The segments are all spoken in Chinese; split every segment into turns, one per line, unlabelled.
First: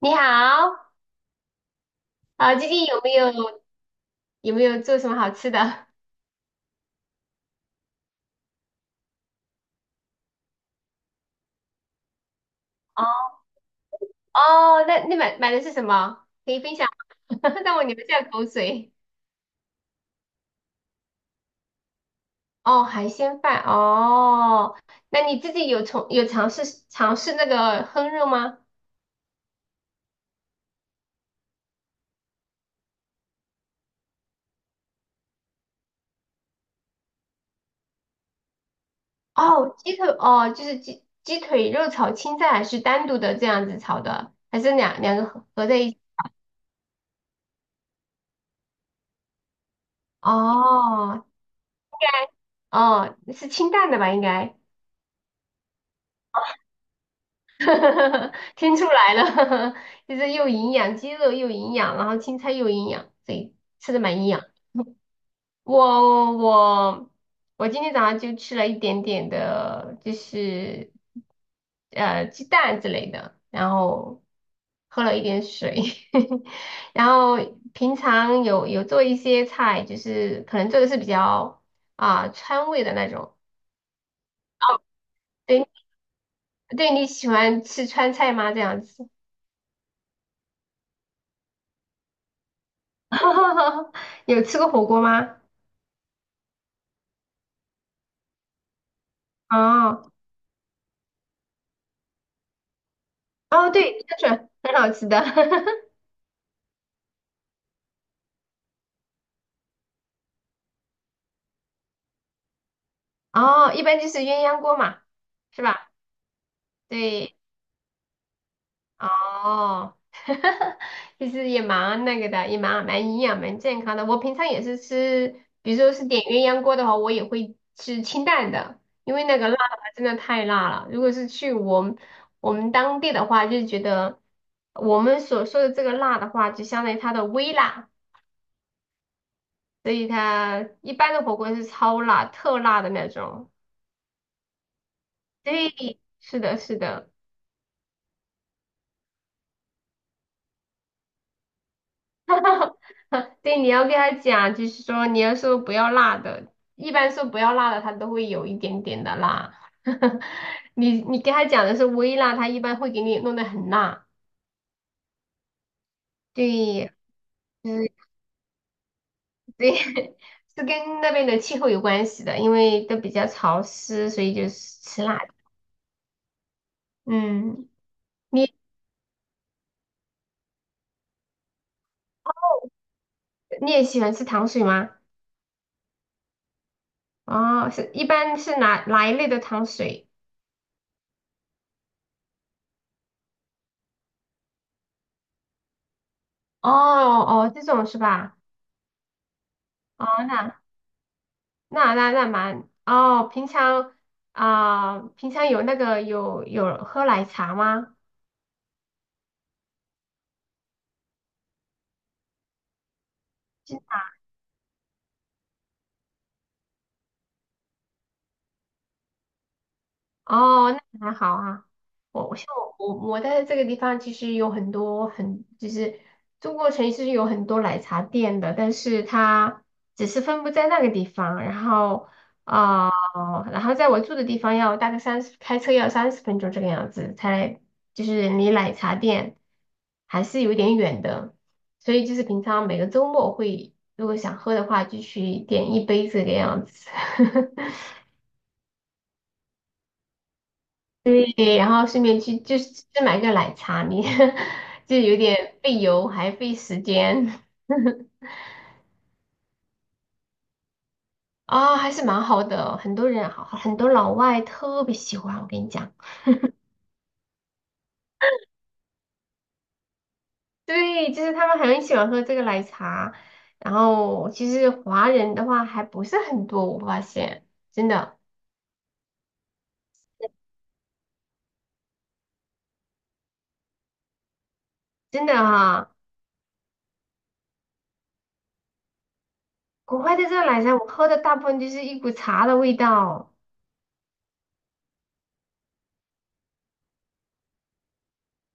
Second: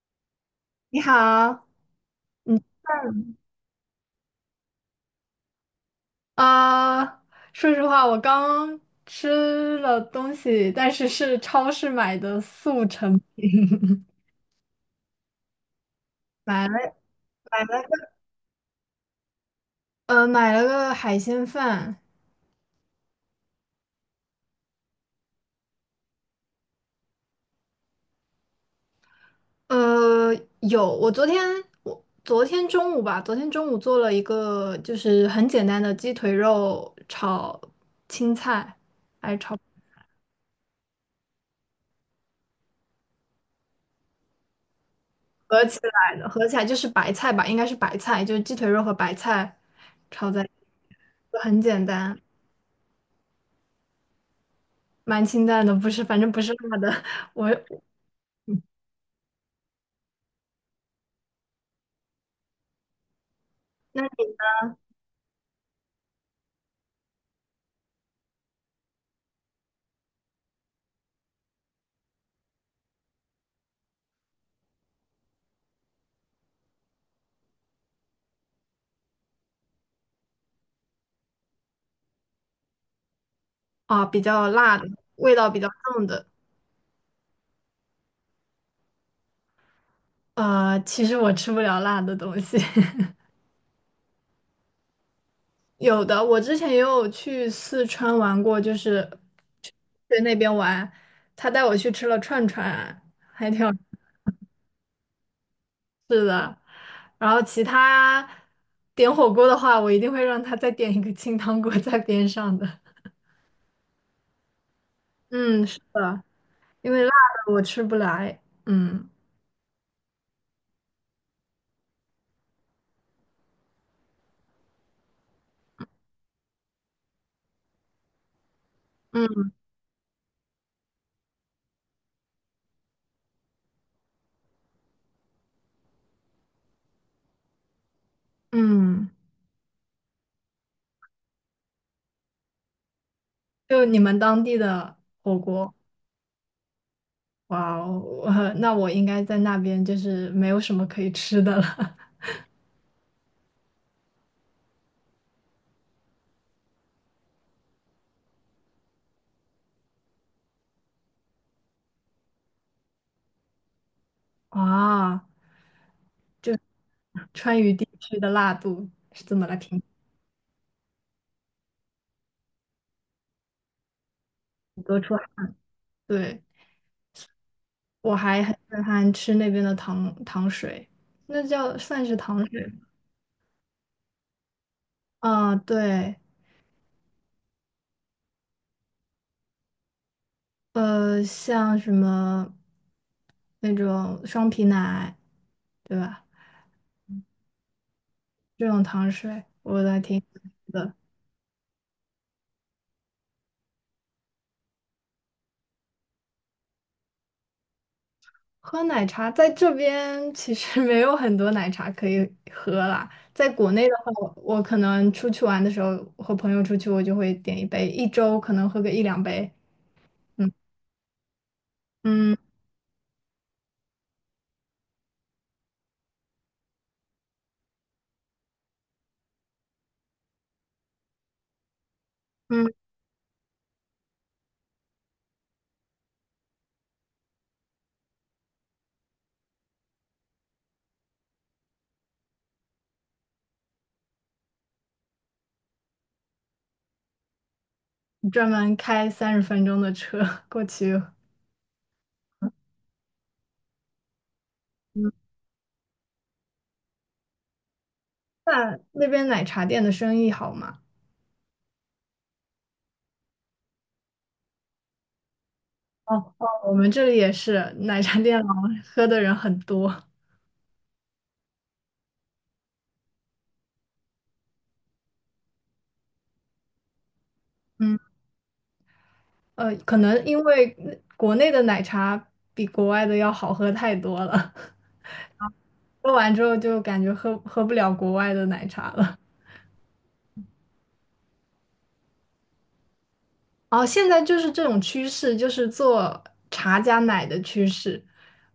你好，
你好，你
最近有没有做什么好吃的？
啊，说实话，我刚吃了东西，但是是超市买的速
哦，
成品，
哦，那你买的是什么？可以
买
分
了
享，
买
让
了
我流
个
下口水。
买了个海鲜饭，
哦，海鲜饭，哦，那你自己有从有尝试那个烹饪吗？
呃有，我昨天我昨天中午吧，昨天中午做了一个就是很简单的鸡腿肉炒青菜，
哦，鸡腿，哦，就是鸡腿肉炒青菜，还是单独的这样子炒的，还是两个合
合
合在
起
一起？
来的，合起来就是白菜吧，应该是白菜，就是鸡腿肉和白菜炒在，
哦，
就很简单。
哦，是清淡的吧，应该。
蛮清淡的，不是，反正不是辣的。我
听出来了，就是又营养，鸡肉又营养，然后青菜又营养，对，吃的
那
蛮营养。我我我今天早上就吃了一点点的，就是鸡蛋之类的，然后喝了一点水，然后平常有做一些菜，就是可能做的是比较川味的那种。
啊，比较辣的，味道比
对
较重的。
对，你喜欢吃川菜吗？这样子。
呃，其实我吃不了辣的东西。
哈哈哈，有吃过火锅吗？
有的，我之前也有去四川玩过，就是去
哦
去那边玩，他带我去吃了串串，还挺好
哦，对，香肠很好吃的。
吃的。然后其他点火锅的话，我一定会让他再点一个清汤锅在边上的。
哦，一般就是鸳鸯锅嘛，是
嗯，是
吧？
的，因为辣
对，
的我吃不来。嗯
哦，其实也蛮那个的，也蛮营养、蛮健康的。我平常也是吃，比如说是点鸳鸯锅的话，我也会吃清淡的，因为
嗯。
那个辣的话真的太辣了。如果是去我们当地的话，就觉得我们所说的这个辣的话，就相当于它的微辣。
嗯
所以它一般的火锅是超辣、特辣的那种。
就你们当地的火锅，
对，是的，是的。
哇哦，那我应该在那边就是没有什么可以吃的了。
对，你要跟他讲，就是说你要说不要辣的，一般说不要辣的，他都会有一点点的辣。你跟他讲的是微辣，他一般会给你弄得很辣。
啊，
对，
川
就
渝地
是
区的辣度是怎么来
对，
评
是跟那边的气候有关系的，因为都比较潮湿，所以就是
得
吃
出
辣
来？
的
对，
嗯，
我还
你
很震撼吃那边的糖水，那叫算是糖水吗？
你也喜欢吃糖水吗？
啊，对，
哦，是一般是哪一类的糖水？
呃，像什么那种双皮奶，对吧？
哦哦，这种是吧？
这种糖水我都还
哦，
挺喜欢
那
的。
那那那蛮哦，平常平常有那个有喝奶茶吗？
喝奶茶在这边其实 没有很多奶茶可以喝啦。在国内的话，我可能出去玩的时候，和朋友出去，我就会点一杯，一周可能喝个一两杯。嗯
哦，那还好啊。我我
嗯
像我我在这个地方，其实有很多就是中国城是有很多奶茶店的，但是它只是分布在那个地方，然后
嗯，
然后在我住的地方要大概三十，开车要30分钟这个样子，就是离奶茶店还是有点远的，所以就是平常每个周末会，如果想喝的话，就去点一杯这个样子。
专门开30分钟的车 过去。
对，然后顺便去就是去买个奶茶，你 就
嗯，
有点费油还费时间
那那边奶茶店的生意好吗？
还是蛮好的。很多人好，很多老外特别喜欢，我跟你讲，
哦哦，我们这里也是奶茶店老喝的人很多。
对，就是他们很喜欢喝这个奶茶。然后其实华人的话还不是很多，我发现真
嗯
的
呃，可能因为国内的奶茶比国外的要好喝太多了。
真的，
喝完之后就感觉喝不了国外的奶茶了。
国外的这个奶茶我喝的大部分就是一股茶的味道，
哦，现在就是这种趋势，就是做茶加奶的趋势，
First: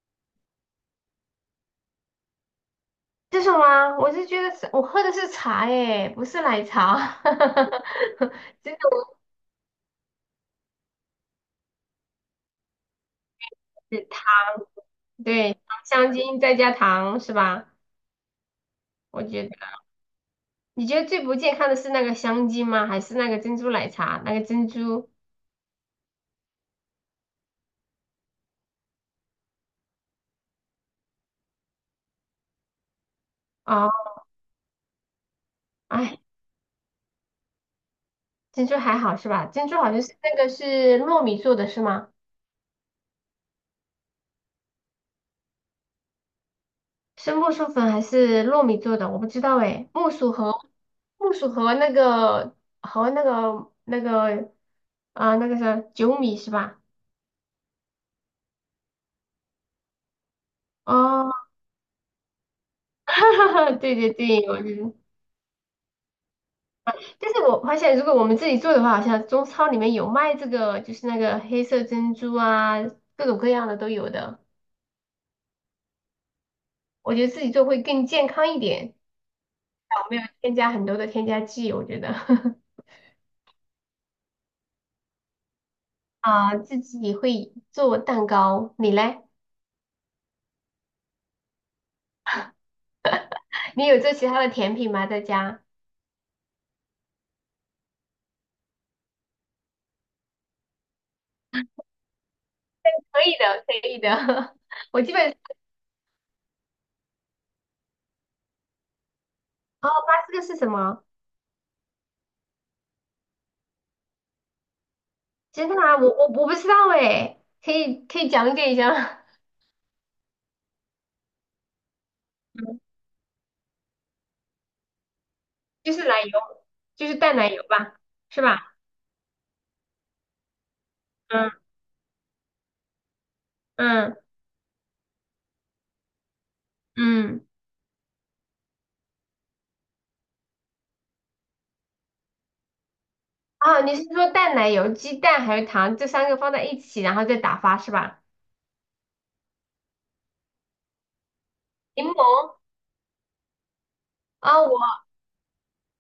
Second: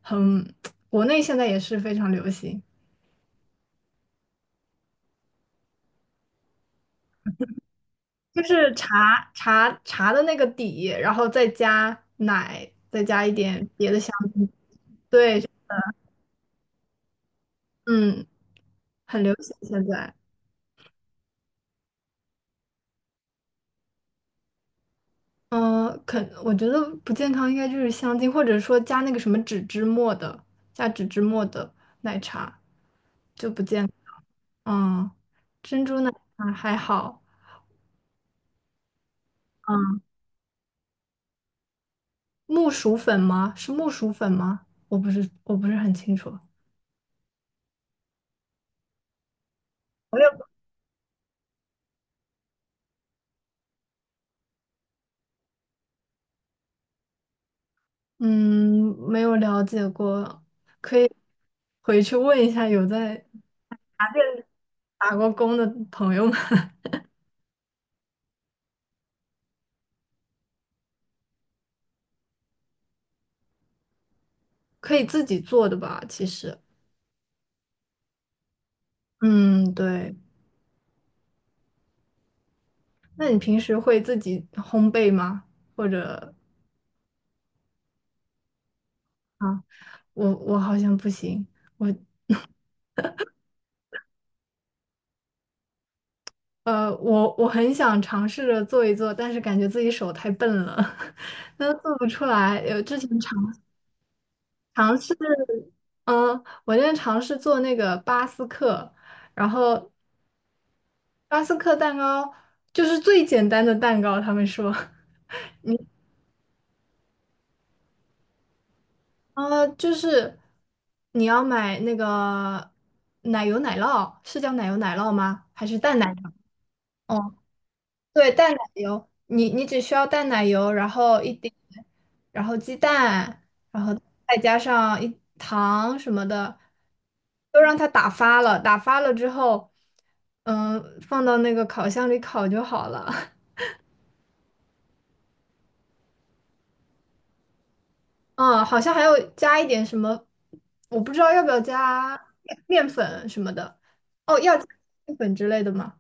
很，国内现在也是非常流行，
这什么？我是觉得是我喝的是茶哎，不是奶茶。
就是
真
茶的那个底，然后再加奶，再加一点别的
是
香
糖，
精，对，
对，香精再加糖是吧？
嗯，很
我
流
觉
行
得，
现在。
你觉得最不健康的是那个香精吗？还是那个珍珠奶茶？那个珍珠
嗯，可我觉得不健康应该就是香精，或者说加那个什么脂末的，加脂脂末的奶茶就不健
哦，
康。嗯。
哎，
啊，还好。
珍珠还好是吧？珍珠好
嗯，
像是那个是糯米做的是吗？
木薯粉吗？是木薯粉吗？我不是，我不是很清楚。
是木薯粉还是糯米做的？我不知道哎，木
我也
薯
不
和木薯和那个那个那个那个是酒米是吧？
嗯，没有了解过，可以
哦，
回去问一下有在
对对对，
打过工的朋友们，
但是我发现，如果我们自己做的话，好像中超里面有卖这个，就是那个黑色珍珠啊，各种各样的都有的。
可以自己做的吧？其实，
我觉得自己做会更健康一点，
嗯，对。
没有添加很多的添加剂。我觉得
那你平时会自己烘焙吗？或者
啊，自己会做蛋糕，你嘞？
啊，我好像不行，我
你有做其他的甜品吗？在家？
呃，我很想尝试着做一做，但是感觉自己手太笨了，那做不出来。有之前。
可以
尝。
的，可以的。
尝
我基
试，
本
嗯，我现在尝试做那个巴斯克，然
哦，
后
这个是什么？
巴斯克蛋糕就是最简单的蛋糕，他们说，
真的吗？我不知道哎，可以讲解一下吗
呃，就是你要买那 个
嗯，
奶油奶酪，是叫奶油奶酪吗？还是
就
淡
是
奶
奶油，就是
哦。
淡奶油吧，
对，
是
淡奶
吧？
油，你只需要淡奶油，然后一点，
嗯
然后鸡蛋，然后
嗯。
再加上一糖什么的，
嗯，
都让它打发了。打发了之后，嗯，放到那个烤箱里烤就好了。
啊，你是说淡奶油、鸡蛋还有糖这三个放在一起，然后再打发是吧？
嗯，好像还要加一点什么，我不知道要不要
柠
加
檬，
面粉什么的。哦，要
啊，
加
我
面粉之类的吗？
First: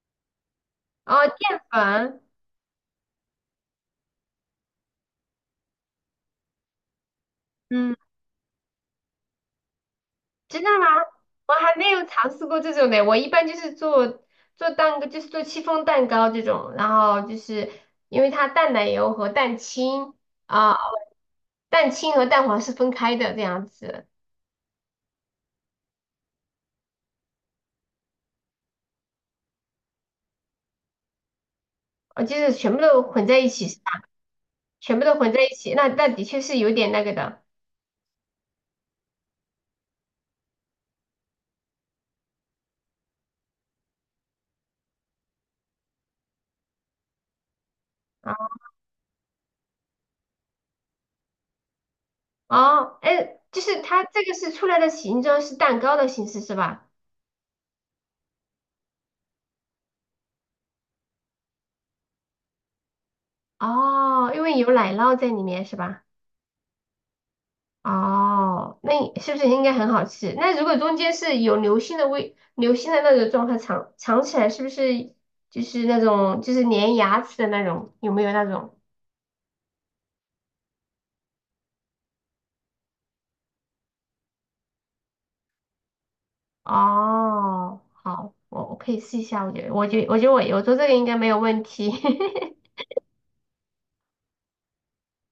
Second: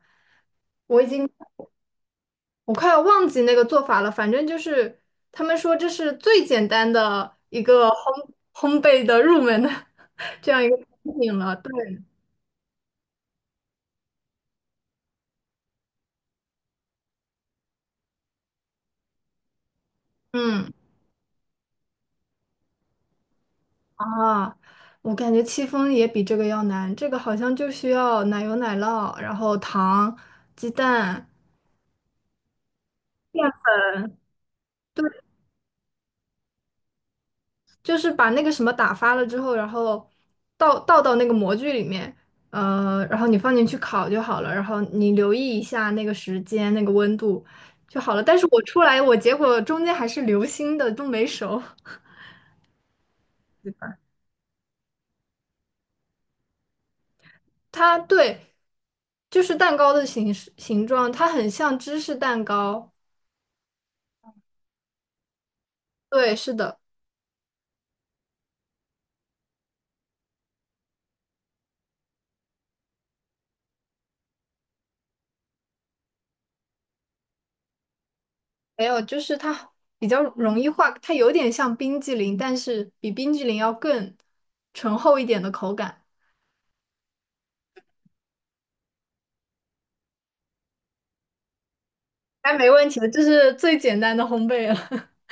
我已
哦
经。
淀粉，
我快要忘记那个做法了，反正就是他们说这是最简单的一个
嗯，
烘焙的入门的 这样
真
一
的
个产
吗？
品
我
了。对，
还没有尝试过这种的。我一般就是做蛋糕，就是做戚风蛋糕这种，然后就是因为它淡奶油和蛋清
嗯
啊、蛋清和蛋黄是分开的这样子，
啊，我感觉戚风也比这个要难，这个好像就需要奶油、奶酪，然后糖、鸡蛋。
就是全部都混在一起是吧？全部都混在一起，那那的确是有点那个的。
就是把那个什么打发了之后，然后倒到那个模具里面，呃，然后你放进去烤就好了，然后你留意一下那个时间、那个温度就好了。但是
啊。
我出来，我结果中间还是流心的，都没熟。
哦，哎，就是它这个是出来的形状是蛋糕的形式是吧？
它对，就是蛋糕的形状，它很像芝士蛋糕。
哦，因为有奶酪在里面是吧？
对，是的，
哦，那你是不是应该很好吃？那如果中间是有流心的味，流心的那种状态尝起来是不是就是那种就是粘牙齿的那种？有没有那种？
还有就是它比较容易化，它有点像冰激凌，但是比冰激凌要更醇厚一点的口感。
哦，好，我可以试一下，我觉得我做这个应该没有问题，
哎，没 问题的，这是最简单的烘焙了。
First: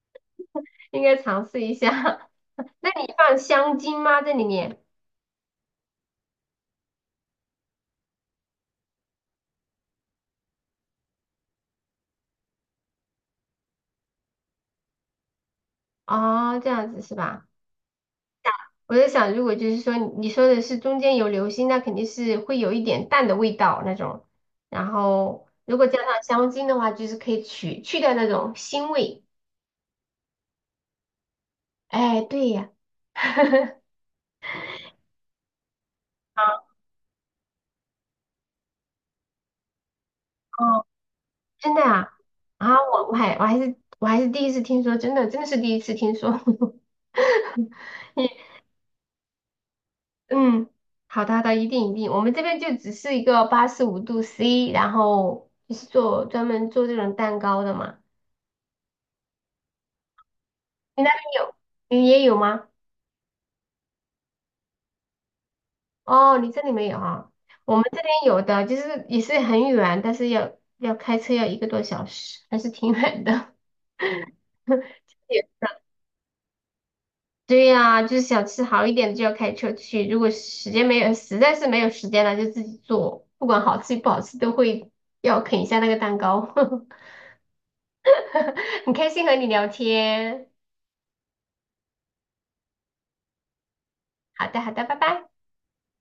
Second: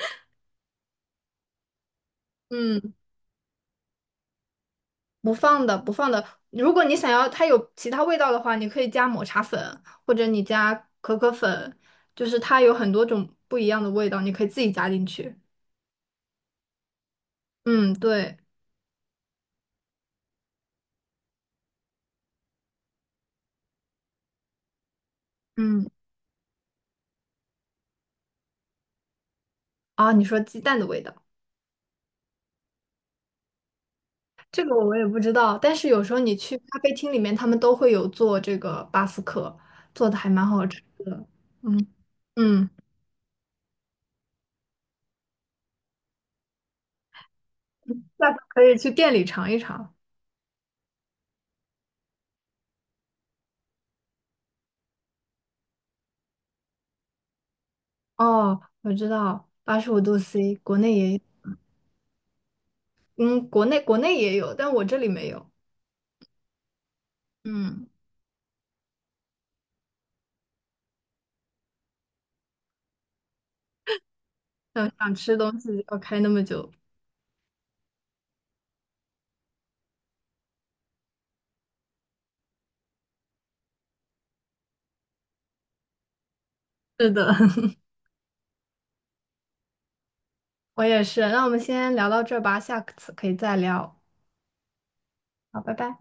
应该尝试一下。那
嗯，
你放香精吗？在里面？
不放的，不放的。如果你想要它有其他味道的话，你可以加抹茶粉，或者你加可可粉，就是它有很多种不一样的味道，你可以自己加进去。
哦，这样子是吧？
嗯，对，
我在想，如果就是说你说的是中间有流心，那肯定是会有一点淡的味道那种。然后如果
嗯，
加上香精的话，就是可以去掉那种腥味。
啊，你说鸡蛋的味道，
哎，对呀，
这个我也不知道，但是有时候你去
啊
咖啡厅里面，他们都会有做这个巴斯克，做的还蛮好吃
哦，
的。
真的
嗯
啊，
嗯，
我还是第一次听说，真的是第一次听说。你
下次可以去店里尝一尝。
嗯，好的好的，一定一定，我们这边就只是一个85度C，然后就是做专门做这种蛋糕的嘛。
哦，我知道，85度C，国内
你那
也，
边有，你也有吗？
嗯，国内也有，但我这里没有。
哦，你这里没有啊？我们
嗯，
这边有的，就是也是很远，但是要开车要一个多小时，还是挺远的。
想想吃东西要开那么久。
对呀，就是想吃好一点的就要开车去，如果时间没有，实在是没有时间了，就自己做，不管好吃不好吃都会要啃一下那个蛋糕。
是的，
很开心和你聊天，
我也是。那我们先聊到这儿吧，下次可以再聊。
好的好的，拜拜。
好，拜拜。